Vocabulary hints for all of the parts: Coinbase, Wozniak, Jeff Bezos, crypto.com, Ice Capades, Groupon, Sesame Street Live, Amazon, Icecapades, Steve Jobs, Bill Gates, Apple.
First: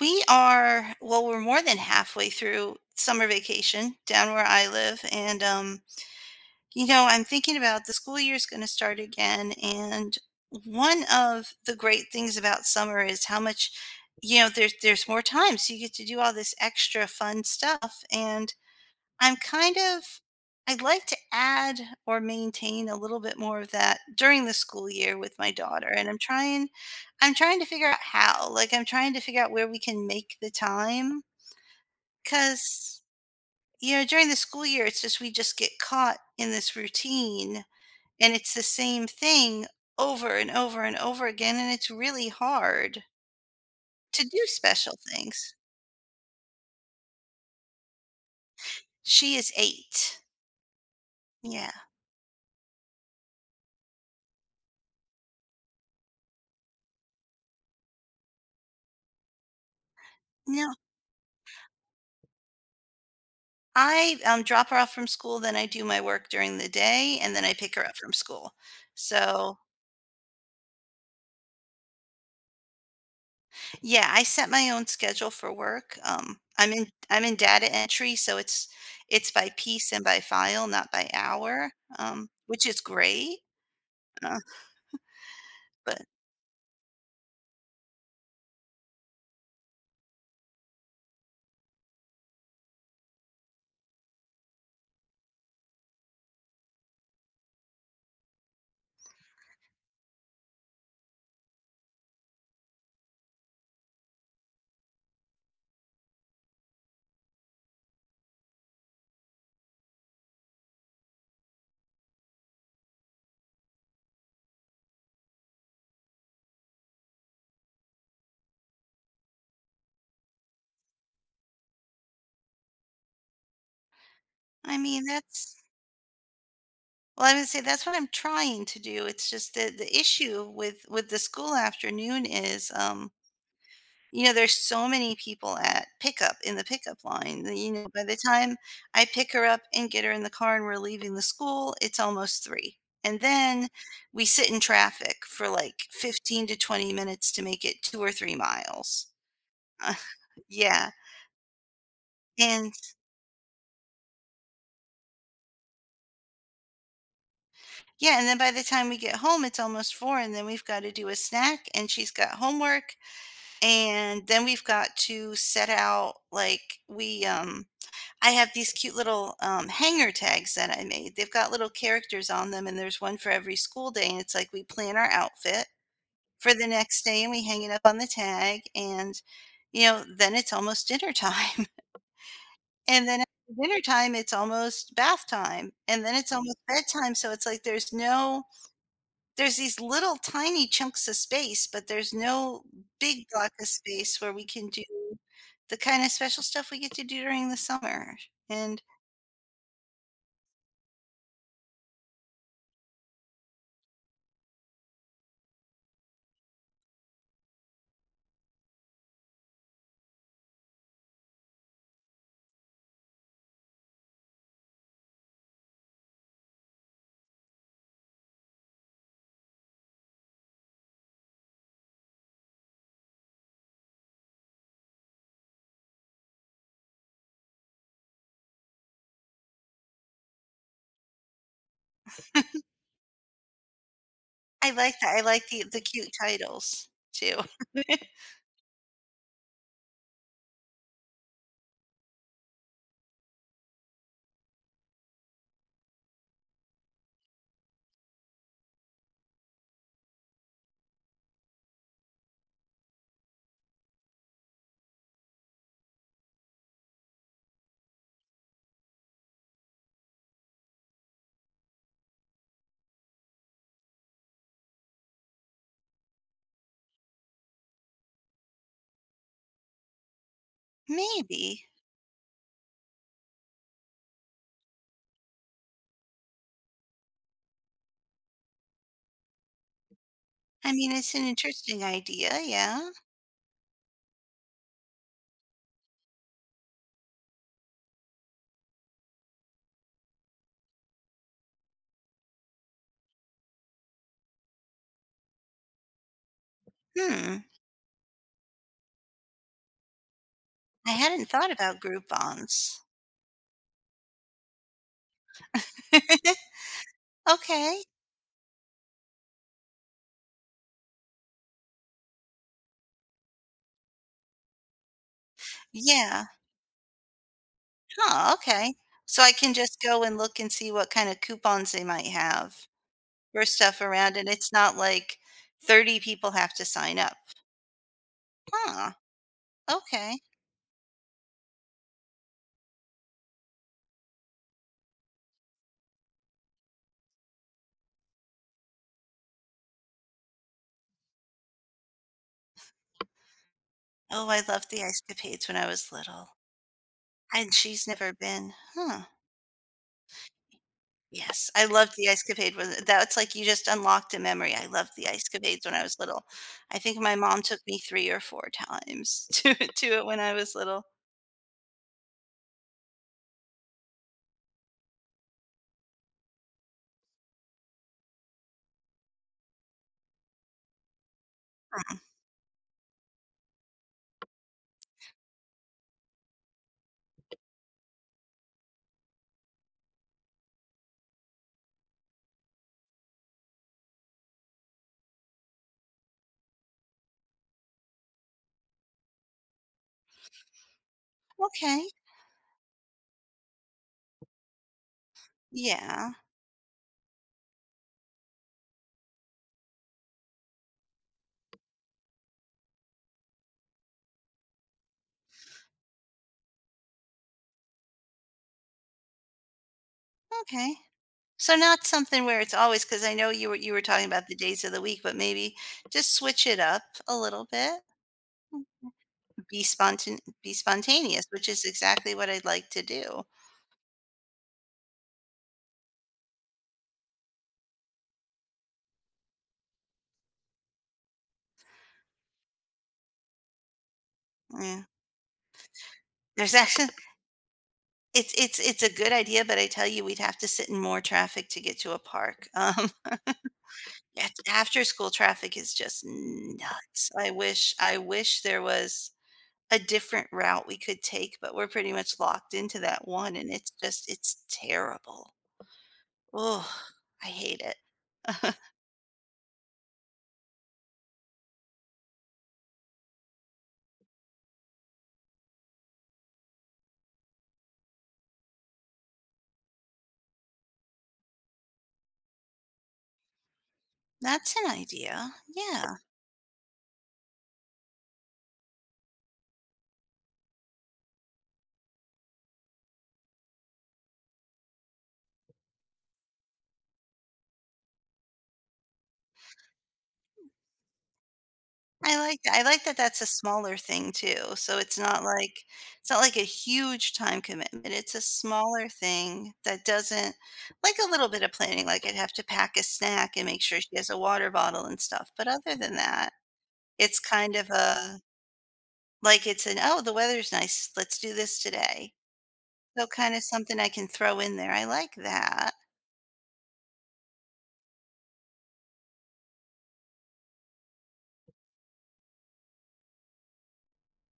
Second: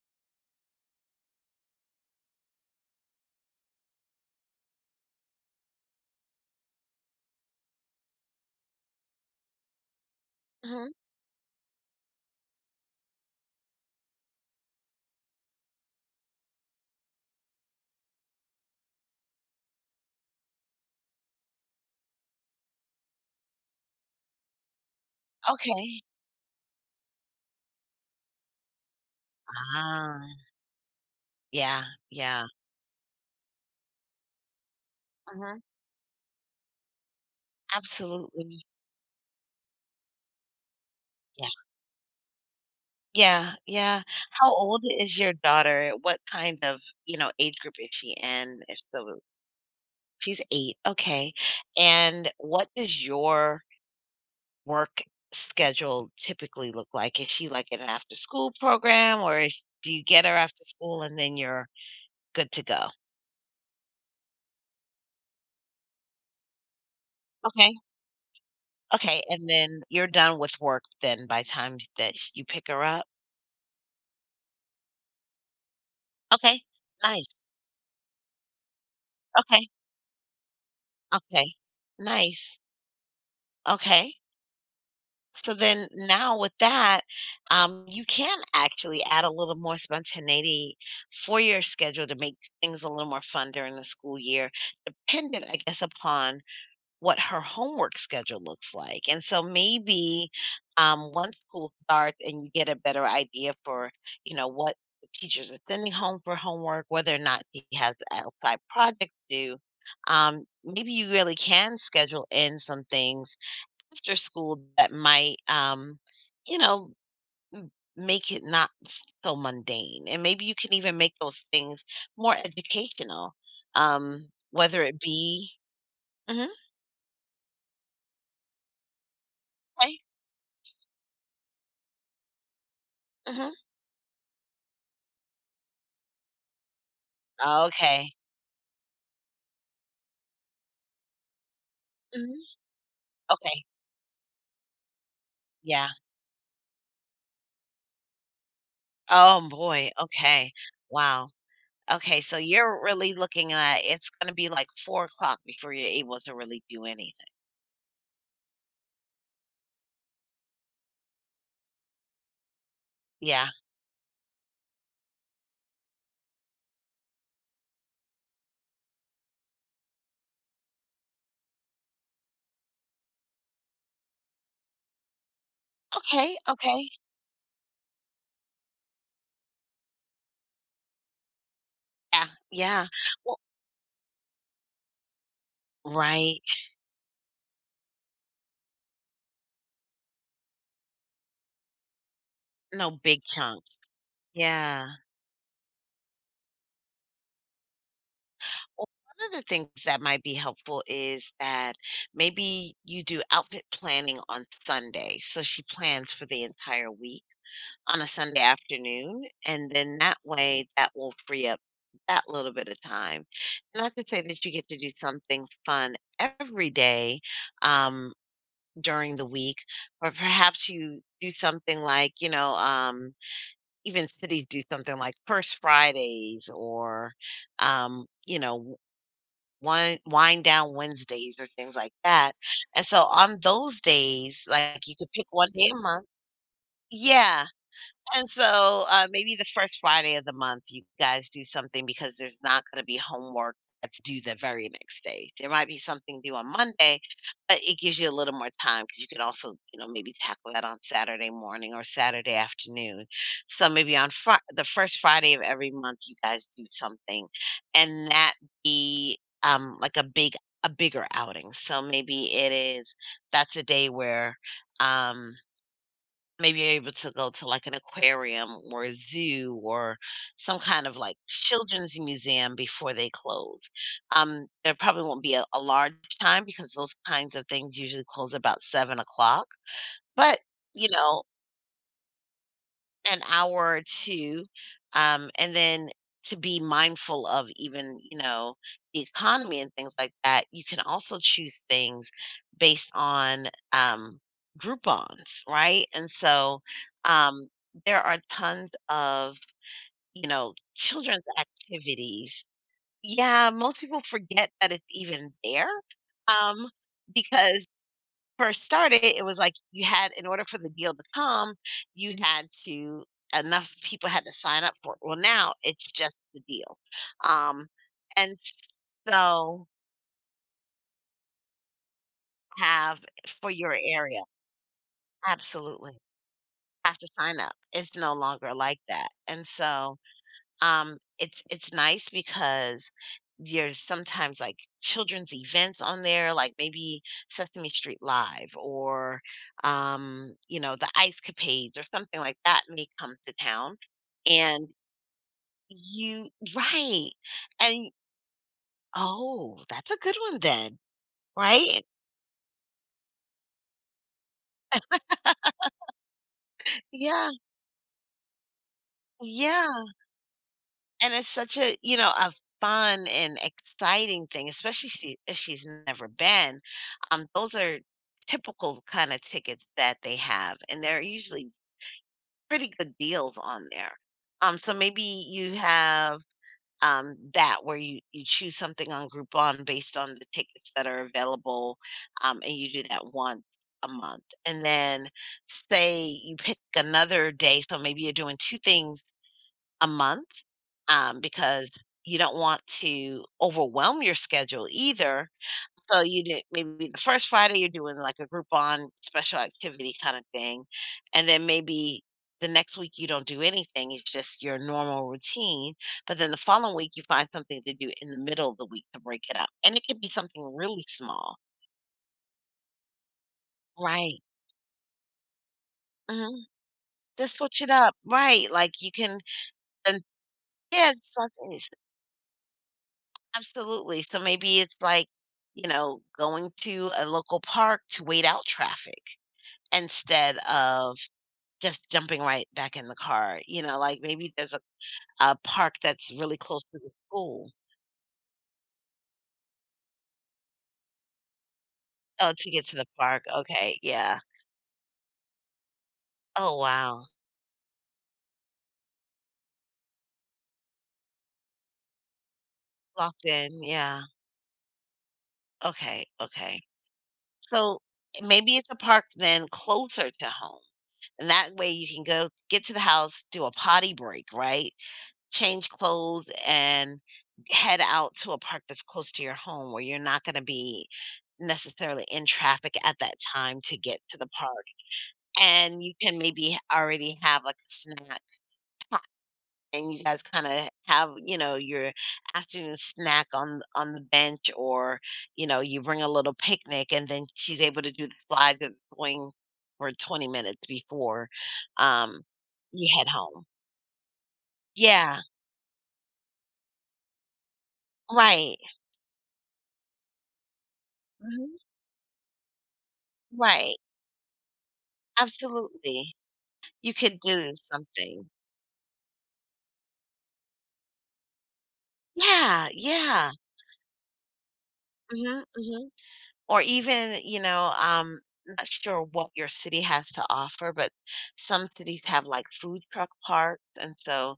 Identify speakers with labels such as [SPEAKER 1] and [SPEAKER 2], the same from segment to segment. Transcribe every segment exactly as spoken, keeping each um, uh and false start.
[SPEAKER 1] We are well, we're more than halfway through summer vacation down where I live, and um, you know, I'm thinking about the school year is going to start again, and
[SPEAKER 2] Mhm.
[SPEAKER 1] one of the great things about summer is how much, you know, there's there's more time, so you get to do all this extra fun stuff, and I'm kind of I'd like to add or maintain a little bit more of that during the school year with my daughter,
[SPEAKER 2] Okay.
[SPEAKER 1] and I'm trying I'm trying to figure out how. Like, I'm trying to figure out where we can
[SPEAKER 2] Ah,
[SPEAKER 1] make the time,
[SPEAKER 2] yeah, yeah.
[SPEAKER 1] because you know, during the school year, it's just we just
[SPEAKER 2] Mhm.
[SPEAKER 1] get caught in this routine, and it's the
[SPEAKER 2] Absolutely.
[SPEAKER 1] same thing over and over and over
[SPEAKER 2] Yeah.
[SPEAKER 1] again, and it's really hard
[SPEAKER 2] Yeah, yeah.
[SPEAKER 1] to do
[SPEAKER 2] How old
[SPEAKER 1] special
[SPEAKER 2] is your
[SPEAKER 1] things.
[SPEAKER 2] daughter? What kind of, you know, age group is she in? If so
[SPEAKER 1] She is eight.
[SPEAKER 2] She's eight, okay.
[SPEAKER 1] Yeah.
[SPEAKER 2] And what does your work schedule typically look like? Is she like in an after school program or is do you get her after
[SPEAKER 1] No.
[SPEAKER 2] school and then you're good to go?
[SPEAKER 1] I, um, drop her off from school, then I do my work during the day, and then I
[SPEAKER 2] Okay.
[SPEAKER 1] pick her up from school.
[SPEAKER 2] Okay, and
[SPEAKER 1] So,
[SPEAKER 2] then you're done with work then by times that you pick her up?
[SPEAKER 1] yeah, I set my own schedule for work. Um,
[SPEAKER 2] Okay,
[SPEAKER 1] I'm in I'm
[SPEAKER 2] nice.
[SPEAKER 1] in data entry, so it's it's by
[SPEAKER 2] Okay,
[SPEAKER 1] piece and by file, not by
[SPEAKER 2] okay,
[SPEAKER 1] hour, um,
[SPEAKER 2] nice.
[SPEAKER 1] which is great.
[SPEAKER 2] Okay,
[SPEAKER 1] Uh,
[SPEAKER 2] so then
[SPEAKER 1] but
[SPEAKER 2] now with that, um, you can actually add a little more spontaneity for your schedule to make things a little more fun during the school year, dependent, I guess, upon what her homework schedule looks like. And so maybe um, once school starts and you get a better idea for, you know, what the teachers are sending home for homework, whether or not she has outside projects due, um, maybe you really can schedule in some things after school that might, um, you know, make it not so mundane. And maybe you can even make those things more educational, um,
[SPEAKER 1] I
[SPEAKER 2] whether it
[SPEAKER 1] mean,
[SPEAKER 2] be.
[SPEAKER 1] that's
[SPEAKER 2] Mhm,
[SPEAKER 1] well, I would say that's what I'm trying to do. It's just the the
[SPEAKER 2] okay.
[SPEAKER 1] issue with with the school afternoon is, um.
[SPEAKER 2] hmm
[SPEAKER 1] You know, there's so many people at pickup in the pickup line that, you know, by
[SPEAKER 2] Okay.
[SPEAKER 1] the time I pick her up and get her in the car and we're leaving the school, it's
[SPEAKER 2] Mhm.
[SPEAKER 1] almost three. And
[SPEAKER 2] Okay.
[SPEAKER 1] then we sit in traffic for
[SPEAKER 2] Yeah.
[SPEAKER 1] like fifteen to twenty minutes to make it two or three miles.
[SPEAKER 2] Oh boy.
[SPEAKER 1] Uh,
[SPEAKER 2] Okay.
[SPEAKER 1] yeah.
[SPEAKER 2] Wow. Okay. So
[SPEAKER 1] And
[SPEAKER 2] you're really looking at it's going to be like four o'clock before you're able to really do anything.
[SPEAKER 1] yeah, and then by the time we get home, it's almost four, and then we've got to do a snack, and she's got homework,
[SPEAKER 2] Yeah.
[SPEAKER 1] and then we've got to set out like we, um I have these cute little, um, hanger tags that I made. They've got little characters on them, and there's one for every school day, and it's like we plan our outfit
[SPEAKER 2] Okay.
[SPEAKER 1] for the
[SPEAKER 2] Okay.
[SPEAKER 1] next day, and we hang it up on the tag, and, you know, then it's almost dinner time.
[SPEAKER 2] Yeah. Yeah.
[SPEAKER 1] And then
[SPEAKER 2] Well,
[SPEAKER 1] after dinner time, it's almost bath time, and then it's
[SPEAKER 2] right.
[SPEAKER 1] almost bedtime, so it's like there's no there's these little tiny chunks of space, but there's no
[SPEAKER 2] No big
[SPEAKER 1] big block
[SPEAKER 2] chunk.
[SPEAKER 1] of space where we can do
[SPEAKER 2] Yeah.
[SPEAKER 1] the kinda special stuff we get to do during the summer, and
[SPEAKER 2] Well, one of the things that might be helpful is that maybe you do outfit planning on Sunday. So she plans for the entire week on a Sunday afternoon, and then that way, that will free up that little bit of time. Not to say that you get to do something fun every day, um, during the week, or perhaps you do something like, you know, um, even cities do something like First Fridays or, um, you know, w- wine wind down Wednesdays or things like that. And so on those days,
[SPEAKER 1] I
[SPEAKER 2] like
[SPEAKER 1] like
[SPEAKER 2] you could
[SPEAKER 1] that, I
[SPEAKER 2] pick
[SPEAKER 1] like
[SPEAKER 2] one
[SPEAKER 1] the
[SPEAKER 2] day a
[SPEAKER 1] the
[SPEAKER 2] month.
[SPEAKER 1] cute titles too.
[SPEAKER 2] Yeah, and so, uh, maybe the first Friday of the month, you guys do something because there's not gonna be homework that's due the very next day. There might be something due on Monday, but it gives you a little more time because you can also, you know, maybe tackle that on Saturday morning or Saturday afternoon. So maybe on Fri the first Friday of every month, you guys do something, and that be, um, like a big a bigger outing. So maybe it is that's a day where, um maybe able to go to, like, an aquarium or a zoo or some kind of, like,
[SPEAKER 1] Maybe.
[SPEAKER 2] children's museum before they close. Um, there probably won't be a a large time because those kinds of things usually close about seven o'clock, but,
[SPEAKER 1] I
[SPEAKER 2] you
[SPEAKER 1] mean, it's
[SPEAKER 2] know,
[SPEAKER 1] an interesting idea, yeah.
[SPEAKER 2] an hour or two, um, and then to be mindful of even, you know, the economy and things like that, you can also choose things based on, um, Groupons, right? And so,
[SPEAKER 1] Hmm,
[SPEAKER 2] um, there are tons of, you know,
[SPEAKER 1] I hadn't
[SPEAKER 2] children's
[SPEAKER 1] thought about group
[SPEAKER 2] activities.
[SPEAKER 1] bonds.
[SPEAKER 2] Yeah, most people forget that it's even there, um, because
[SPEAKER 1] Okay,
[SPEAKER 2] first started, it was like you had in order for the deal to come, you had to enough people had to sign up for it. Well, now it's just
[SPEAKER 1] yeah.
[SPEAKER 2] the deal. Um,
[SPEAKER 1] Huh,
[SPEAKER 2] and
[SPEAKER 1] okay. So I can
[SPEAKER 2] so
[SPEAKER 1] just go and look and see what kind of coupons they might have
[SPEAKER 2] have
[SPEAKER 1] for
[SPEAKER 2] for your
[SPEAKER 1] stuff around,
[SPEAKER 2] area.
[SPEAKER 1] and it's not like
[SPEAKER 2] Absolutely.
[SPEAKER 1] thirty people have to
[SPEAKER 2] Have
[SPEAKER 1] sign
[SPEAKER 2] to
[SPEAKER 1] up.
[SPEAKER 2] sign up. It's no longer like
[SPEAKER 1] Huh,
[SPEAKER 2] that. And so
[SPEAKER 1] okay.
[SPEAKER 2] Um, it's it's nice because there's sometimes like children's events on there, like maybe Sesame Street Live or um, you know, the Ice Capades or something like that may come to town.
[SPEAKER 1] Oh, I
[SPEAKER 2] And
[SPEAKER 1] loved the ice Icecapades when I was
[SPEAKER 2] you
[SPEAKER 1] little,
[SPEAKER 2] right.
[SPEAKER 1] and she's
[SPEAKER 2] And
[SPEAKER 1] never been. Huh.
[SPEAKER 2] oh, that's a good one then,
[SPEAKER 1] Yes, I
[SPEAKER 2] right?
[SPEAKER 1] loved the Ice Capade with that's like you just unlocked a memory. I loved the Ice Capades when I was little. I think my
[SPEAKER 2] Yeah.
[SPEAKER 1] mom took me three or four times to
[SPEAKER 2] Yeah.
[SPEAKER 1] to it when I was little.
[SPEAKER 2] And it's such a, you know, a fun and exciting thing, especially she if she's never been. Um, those are typical kind of tickets that they have, and they're usually
[SPEAKER 1] Mm,
[SPEAKER 2] pretty good deals on there. Um, so maybe you have um, that where you, you choose something on Groupon based on the tickets that are available, um, and you do that once a month. And then say you pick another day, so maybe you're doing two things a month, um, because
[SPEAKER 1] okay.
[SPEAKER 2] you don't want to overwhelm your schedule either. So
[SPEAKER 1] Yeah,
[SPEAKER 2] you do maybe the first Friday you're doing like a group on special activity kind of thing, and then maybe the next week you don't do anything. It's just your normal routine. But then the following week you find something to do in the middle of the week to break it up, and it could be something
[SPEAKER 1] okay.
[SPEAKER 2] really small,
[SPEAKER 1] So not something where it's always because I know you were you were talking
[SPEAKER 2] right?
[SPEAKER 1] about the days of the week, but maybe just
[SPEAKER 2] hmm
[SPEAKER 1] switch it up a
[SPEAKER 2] Just
[SPEAKER 1] little
[SPEAKER 2] switch it
[SPEAKER 1] bit.
[SPEAKER 2] up, right?
[SPEAKER 1] Mm,
[SPEAKER 2] Like you can.
[SPEAKER 1] be
[SPEAKER 2] And
[SPEAKER 1] spontan be
[SPEAKER 2] yeah, it's
[SPEAKER 1] spontaneous, which
[SPEAKER 2] something.
[SPEAKER 1] is exactly what I'd like to do.
[SPEAKER 2] Absolutely. So maybe it's like, you know, going to a local park to wait out traffic instead of just jumping right back in the car. You know, like maybe there's a,
[SPEAKER 1] Yeah.
[SPEAKER 2] a park that's really
[SPEAKER 1] There's
[SPEAKER 2] close to
[SPEAKER 1] actually
[SPEAKER 2] the school.
[SPEAKER 1] It's it's it's a good idea, but I tell you, we'd have to sit in more traffic to get to a
[SPEAKER 2] Oh,
[SPEAKER 1] park.
[SPEAKER 2] to get to the
[SPEAKER 1] Um,
[SPEAKER 2] park. Okay. Yeah.
[SPEAKER 1] after school traffic is just
[SPEAKER 2] Oh, wow.
[SPEAKER 1] nuts. I wish I wish there was a different route we could take, but we're pretty much locked into that
[SPEAKER 2] Locked
[SPEAKER 1] one, and
[SPEAKER 2] in.
[SPEAKER 1] it's
[SPEAKER 2] Yeah.
[SPEAKER 1] just it's terrible.
[SPEAKER 2] Okay. Okay.
[SPEAKER 1] Oh, I hate it.
[SPEAKER 2] So maybe it's a park then closer to home. And that way you can go get to the house, do a potty break, right? Change clothes and head out to a park that's close to your home where you're not going to be necessarily in traffic at that time to get to the
[SPEAKER 1] That's
[SPEAKER 2] park.
[SPEAKER 1] an idea.
[SPEAKER 2] And you
[SPEAKER 1] Yeah.
[SPEAKER 2] can maybe already have like a snack and you guys kind of have, you know, your afternoon snack on on the bench or, you know, you bring a little picnic and then she's able to do the slide that's going for twenty minutes before
[SPEAKER 1] I
[SPEAKER 2] um
[SPEAKER 1] like that I like
[SPEAKER 2] you
[SPEAKER 1] that
[SPEAKER 2] head
[SPEAKER 1] that's a
[SPEAKER 2] home.
[SPEAKER 1] smaller thing too, so it's not
[SPEAKER 2] Yeah,
[SPEAKER 1] like it's not like a huge time commitment, it's a
[SPEAKER 2] right.
[SPEAKER 1] smaller thing that doesn't like a little bit of
[SPEAKER 2] Mhm,
[SPEAKER 1] planning, like I'd have to pack a snack and make
[SPEAKER 2] right.
[SPEAKER 1] sure she has a water bottle and stuff, but other than
[SPEAKER 2] Absolutely.
[SPEAKER 1] that,
[SPEAKER 2] You could
[SPEAKER 1] it's
[SPEAKER 2] do
[SPEAKER 1] kind of a
[SPEAKER 2] something.
[SPEAKER 1] like it's an, "Oh, the weather's nice, let's do this today."
[SPEAKER 2] Yeah,
[SPEAKER 1] So
[SPEAKER 2] yeah.
[SPEAKER 1] kinda something I can throw in there, I like
[SPEAKER 2] Mhm,
[SPEAKER 1] that.
[SPEAKER 2] mhm. Or even, you know, um, not sure what your city has to offer, but some cities have, like, food truck parks, and so,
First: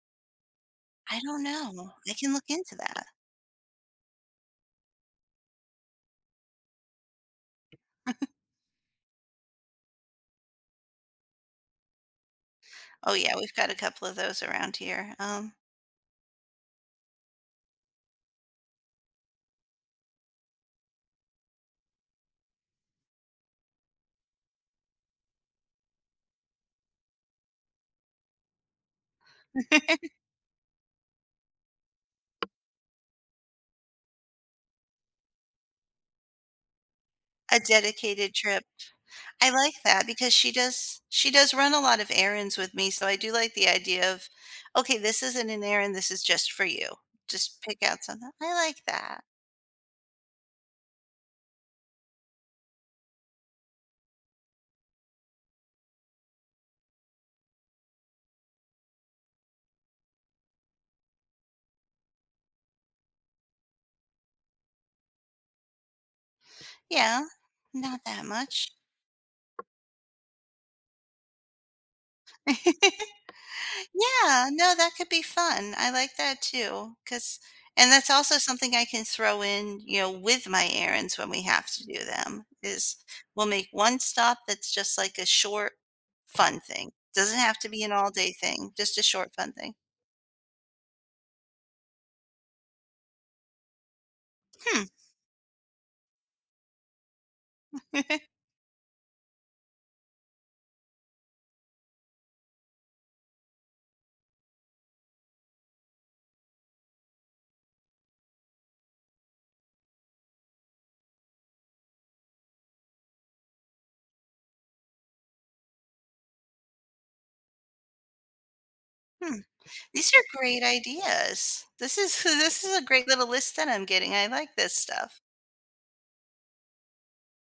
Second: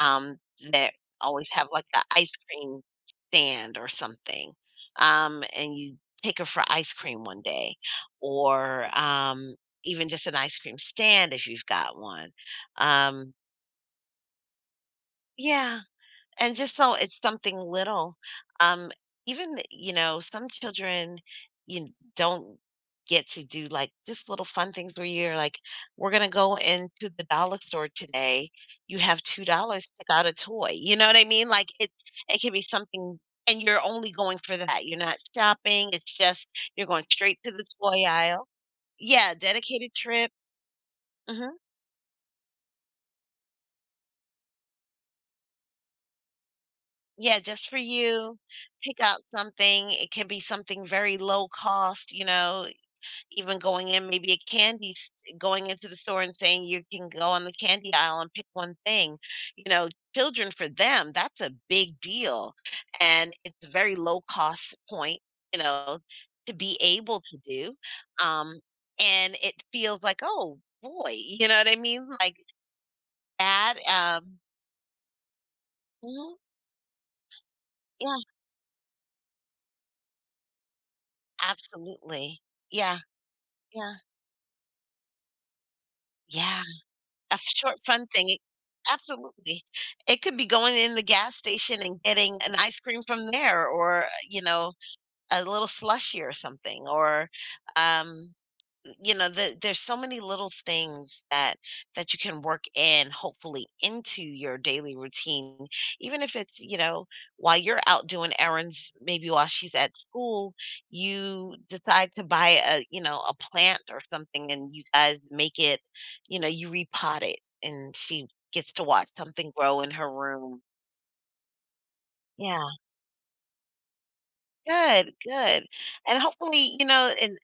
[SPEAKER 2] um, they
[SPEAKER 1] I don't
[SPEAKER 2] always have, like,
[SPEAKER 1] know,
[SPEAKER 2] an
[SPEAKER 1] I
[SPEAKER 2] ice
[SPEAKER 1] can look into
[SPEAKER 2] cream
[SPEAKER 1] that.
[SPEAKER 2] stand or something, um, and you take her for ice cream one day, or, um, even just an ice cream stand if you've got one.
[SPEAKER 1] Oh yeah,
[SPEAKER 2] Um,
[SPEAKER 1] we've got a couple of those around here, um.
[SPEAKER 2] yeah. And just so it's something little. Um, even, th- you know, some children you n- don't get to do like just little fun things where you're like, we're gonna go into the dollar store today. You have two dollars, pick out a toy. You know what I mean? Like it it can be something and you're only going for that. You're not shopping, it's just you're going straight to
[SPEAKER 1] A
[SPEAKER 2] the toy
[SPEAKER 1] dedicated
[SPEAKER 2] aisle.
[SPEAKER 1] trip.
[SPEAKER 2] Yeah,
[SPEAKER 1] I like
[SPEAKER 2] dedicated
[SPEAKER 1] that
[SPEAKER 2] trip.
[SPEAKER 1] because she does she
[SPEAKER 2] Mhm.
[SPEAKER 1] does run a lot of errands with me, so I do like the idea of, "Okay, this isn't an errand, this is just for you.
[SPEAKER 2] Yeah,
[SPEAKER 1] Just
[SPEAKER 2] just for
[SPEAKER 1] pick out something."
[SPEAKER 2] you.
[SPEAKER 1] I like
[SPEAKER 2] Pick out
[SPEAKER 1] that.
[SPEAKER 2] something. It can be something very low cost, you know, even going in, maybe a candy, s- going into the store and saying you can go on the candy aisle and pick one thing. You know, children for them, that's a big deal. And it's a very low cost point, you know, to be able
[SPEAKER 1] Yeah,
[SPEAKER 2] to do.
[SPEAKER 1] not that
[SPEAKER 2] Um,
[SPEAKER 1] much.
[SPEAKER 2] and it feels like, oh boy, you know what I mean? Like that. Um,
[SPEAKER 1] Yeah, no, that could be fun. I like
[SPEAKER 2] mhm,
[SPEAKER 1] that too, because and that's
[SPEAKER 2] yeah,
[SPEAKER 1] also something I can throw in, you know, with my errands when we have to do
[SPEAKER 2] absolutely.
[SPEAKER 1] them, is
[SPEAKER 2] Yeah.
[SPEAKER 1] we'll make
[SPEAKER 2] Yeah.
[SPEAKER 1] one stop that's just like a short, fun
[SPEAKER 2] Yeah,
[SPEAKER 1] thing. Doesn't
[SPEAKER 2] a
[SPEAKER 1] have to
[SPEAKER 2] short
[SPEAKER 1] be an
[SPEAKER 2] fun thing,
[SPEAKER 1] all-day
[SPEAKER 2] it
[SPEAKER 1] thing, just a short, fun
[SPEAKER 2] absolutely.
[SPEAKER 1] thing.
[SPEAKER 2] It could be going in the gas station and getting an ice cream from there or, you know,
[SPEAKER 1] Hmm.
[SPEAKER 2] a little slushy or something or, um you know the, there's so many little things that that you can work in hopefully into your daily routine, even if it's, you know, while you're out doing errands, maybe while she's at school you decide to buy a, you know, a plant or something and you guys make it, you know, you repot it and she gets to watch
[SPEAKER 1] Hmm.
[SPEAKER 2] something grow in her
[SPEAKER 1] These are
[SPEAKER 2] room.
[SPEAKER 1] great ideas. This is this
[SPEAKER 2] Yeah,
[SPEAKER 1] is a great little list that I'm getting. I like this
[SPEAKER 2] good,
[SPEAKER 1] stuff.
[SPEAKER 2] good. And hopefully, you know, and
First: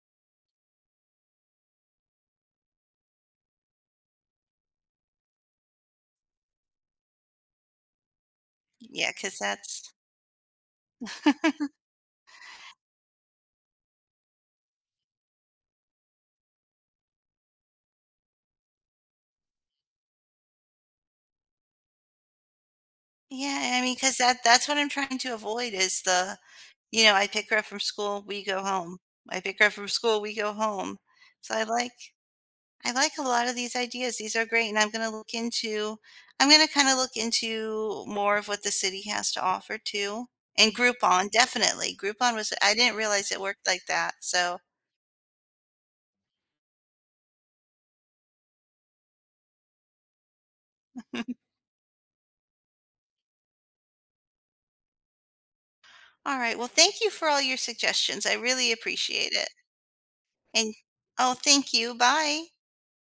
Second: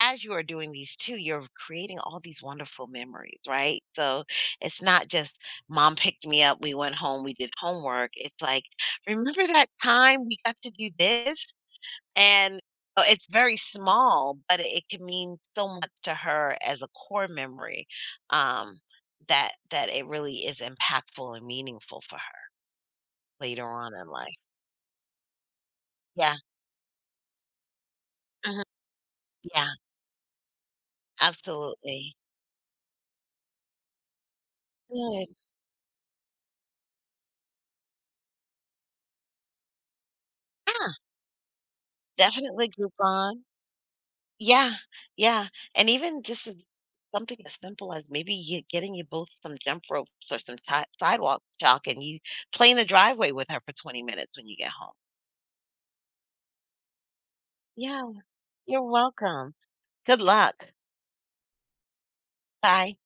[SPEAKER 2] as you are doing these two you're creating all these wonderful memories, right? So it's not just mom picked me up, we went home, we did homework. It's like,
[SPEAKER 1] Yeah, because
[SPEAKER 2] remember that
[SPEAKER 1] that's
[SPEAKER 2] time we got to do this? And uh, it's very small, but it can mean so much to her as a core memory, um, that that it really is impactful and meaningful for her later
[SPEAKER 1] Yeah, I
[SPEAKER 2] on
[SPEAKER 1] mean,
[SPEAKER 2] in
[SPEAKER 1] because
[SPEAKER 2] life.
[SPEAKER 1] that that's what I'm trying to avoid is
[SPEAKER 2] Yeah,
[SPEAKER 1] the you know, I pick her up from school, we go
[SPEAKER 2] mhm,
[SPEAKER 1] home. I pick her
[SPEAKER 2] yeah,
[SPEAKER 1] up from school, we go home. So I like
[SPEAKER 2] absolutely.
[SPEAKER 1] I like a lot of these ideas. These are great, and I'm gonna
[SPEAKER 2] Good.
[SPEAKER 1] look into I'm gonna kinda look into more of what the city has to offer too. And
[SPEAKER 2] Yeah,
[SPEAKER 1] Groupon, definitely. Groupon was
[SPEAKER 2] definitely
[SPEAKER 1] I didn't realize it
[SPEAKER 2] Groupon.
[SPEAKER 1] worked like that, so.
[SPEAKER 2] Yeah, yeah, and even just s something as simple as maybe you getting you both some jump ropes or some ti sidewalk chalk, and you play in the driveway with her for twenty minutes when you get home.
[SPEAKER 1] Alright, well, thank you for all your
[SPEAKER 2] Yeah,
[SPEAKER 1] suggestions. I really
[SPEAKER 2] you're
[SPEAKER 1] appreciate it.
[SPEAKER 2] welcome. Good luck.
[SPEAKER 1] And Oh, thank you. Bye.
[SPEAKER 2] Bye.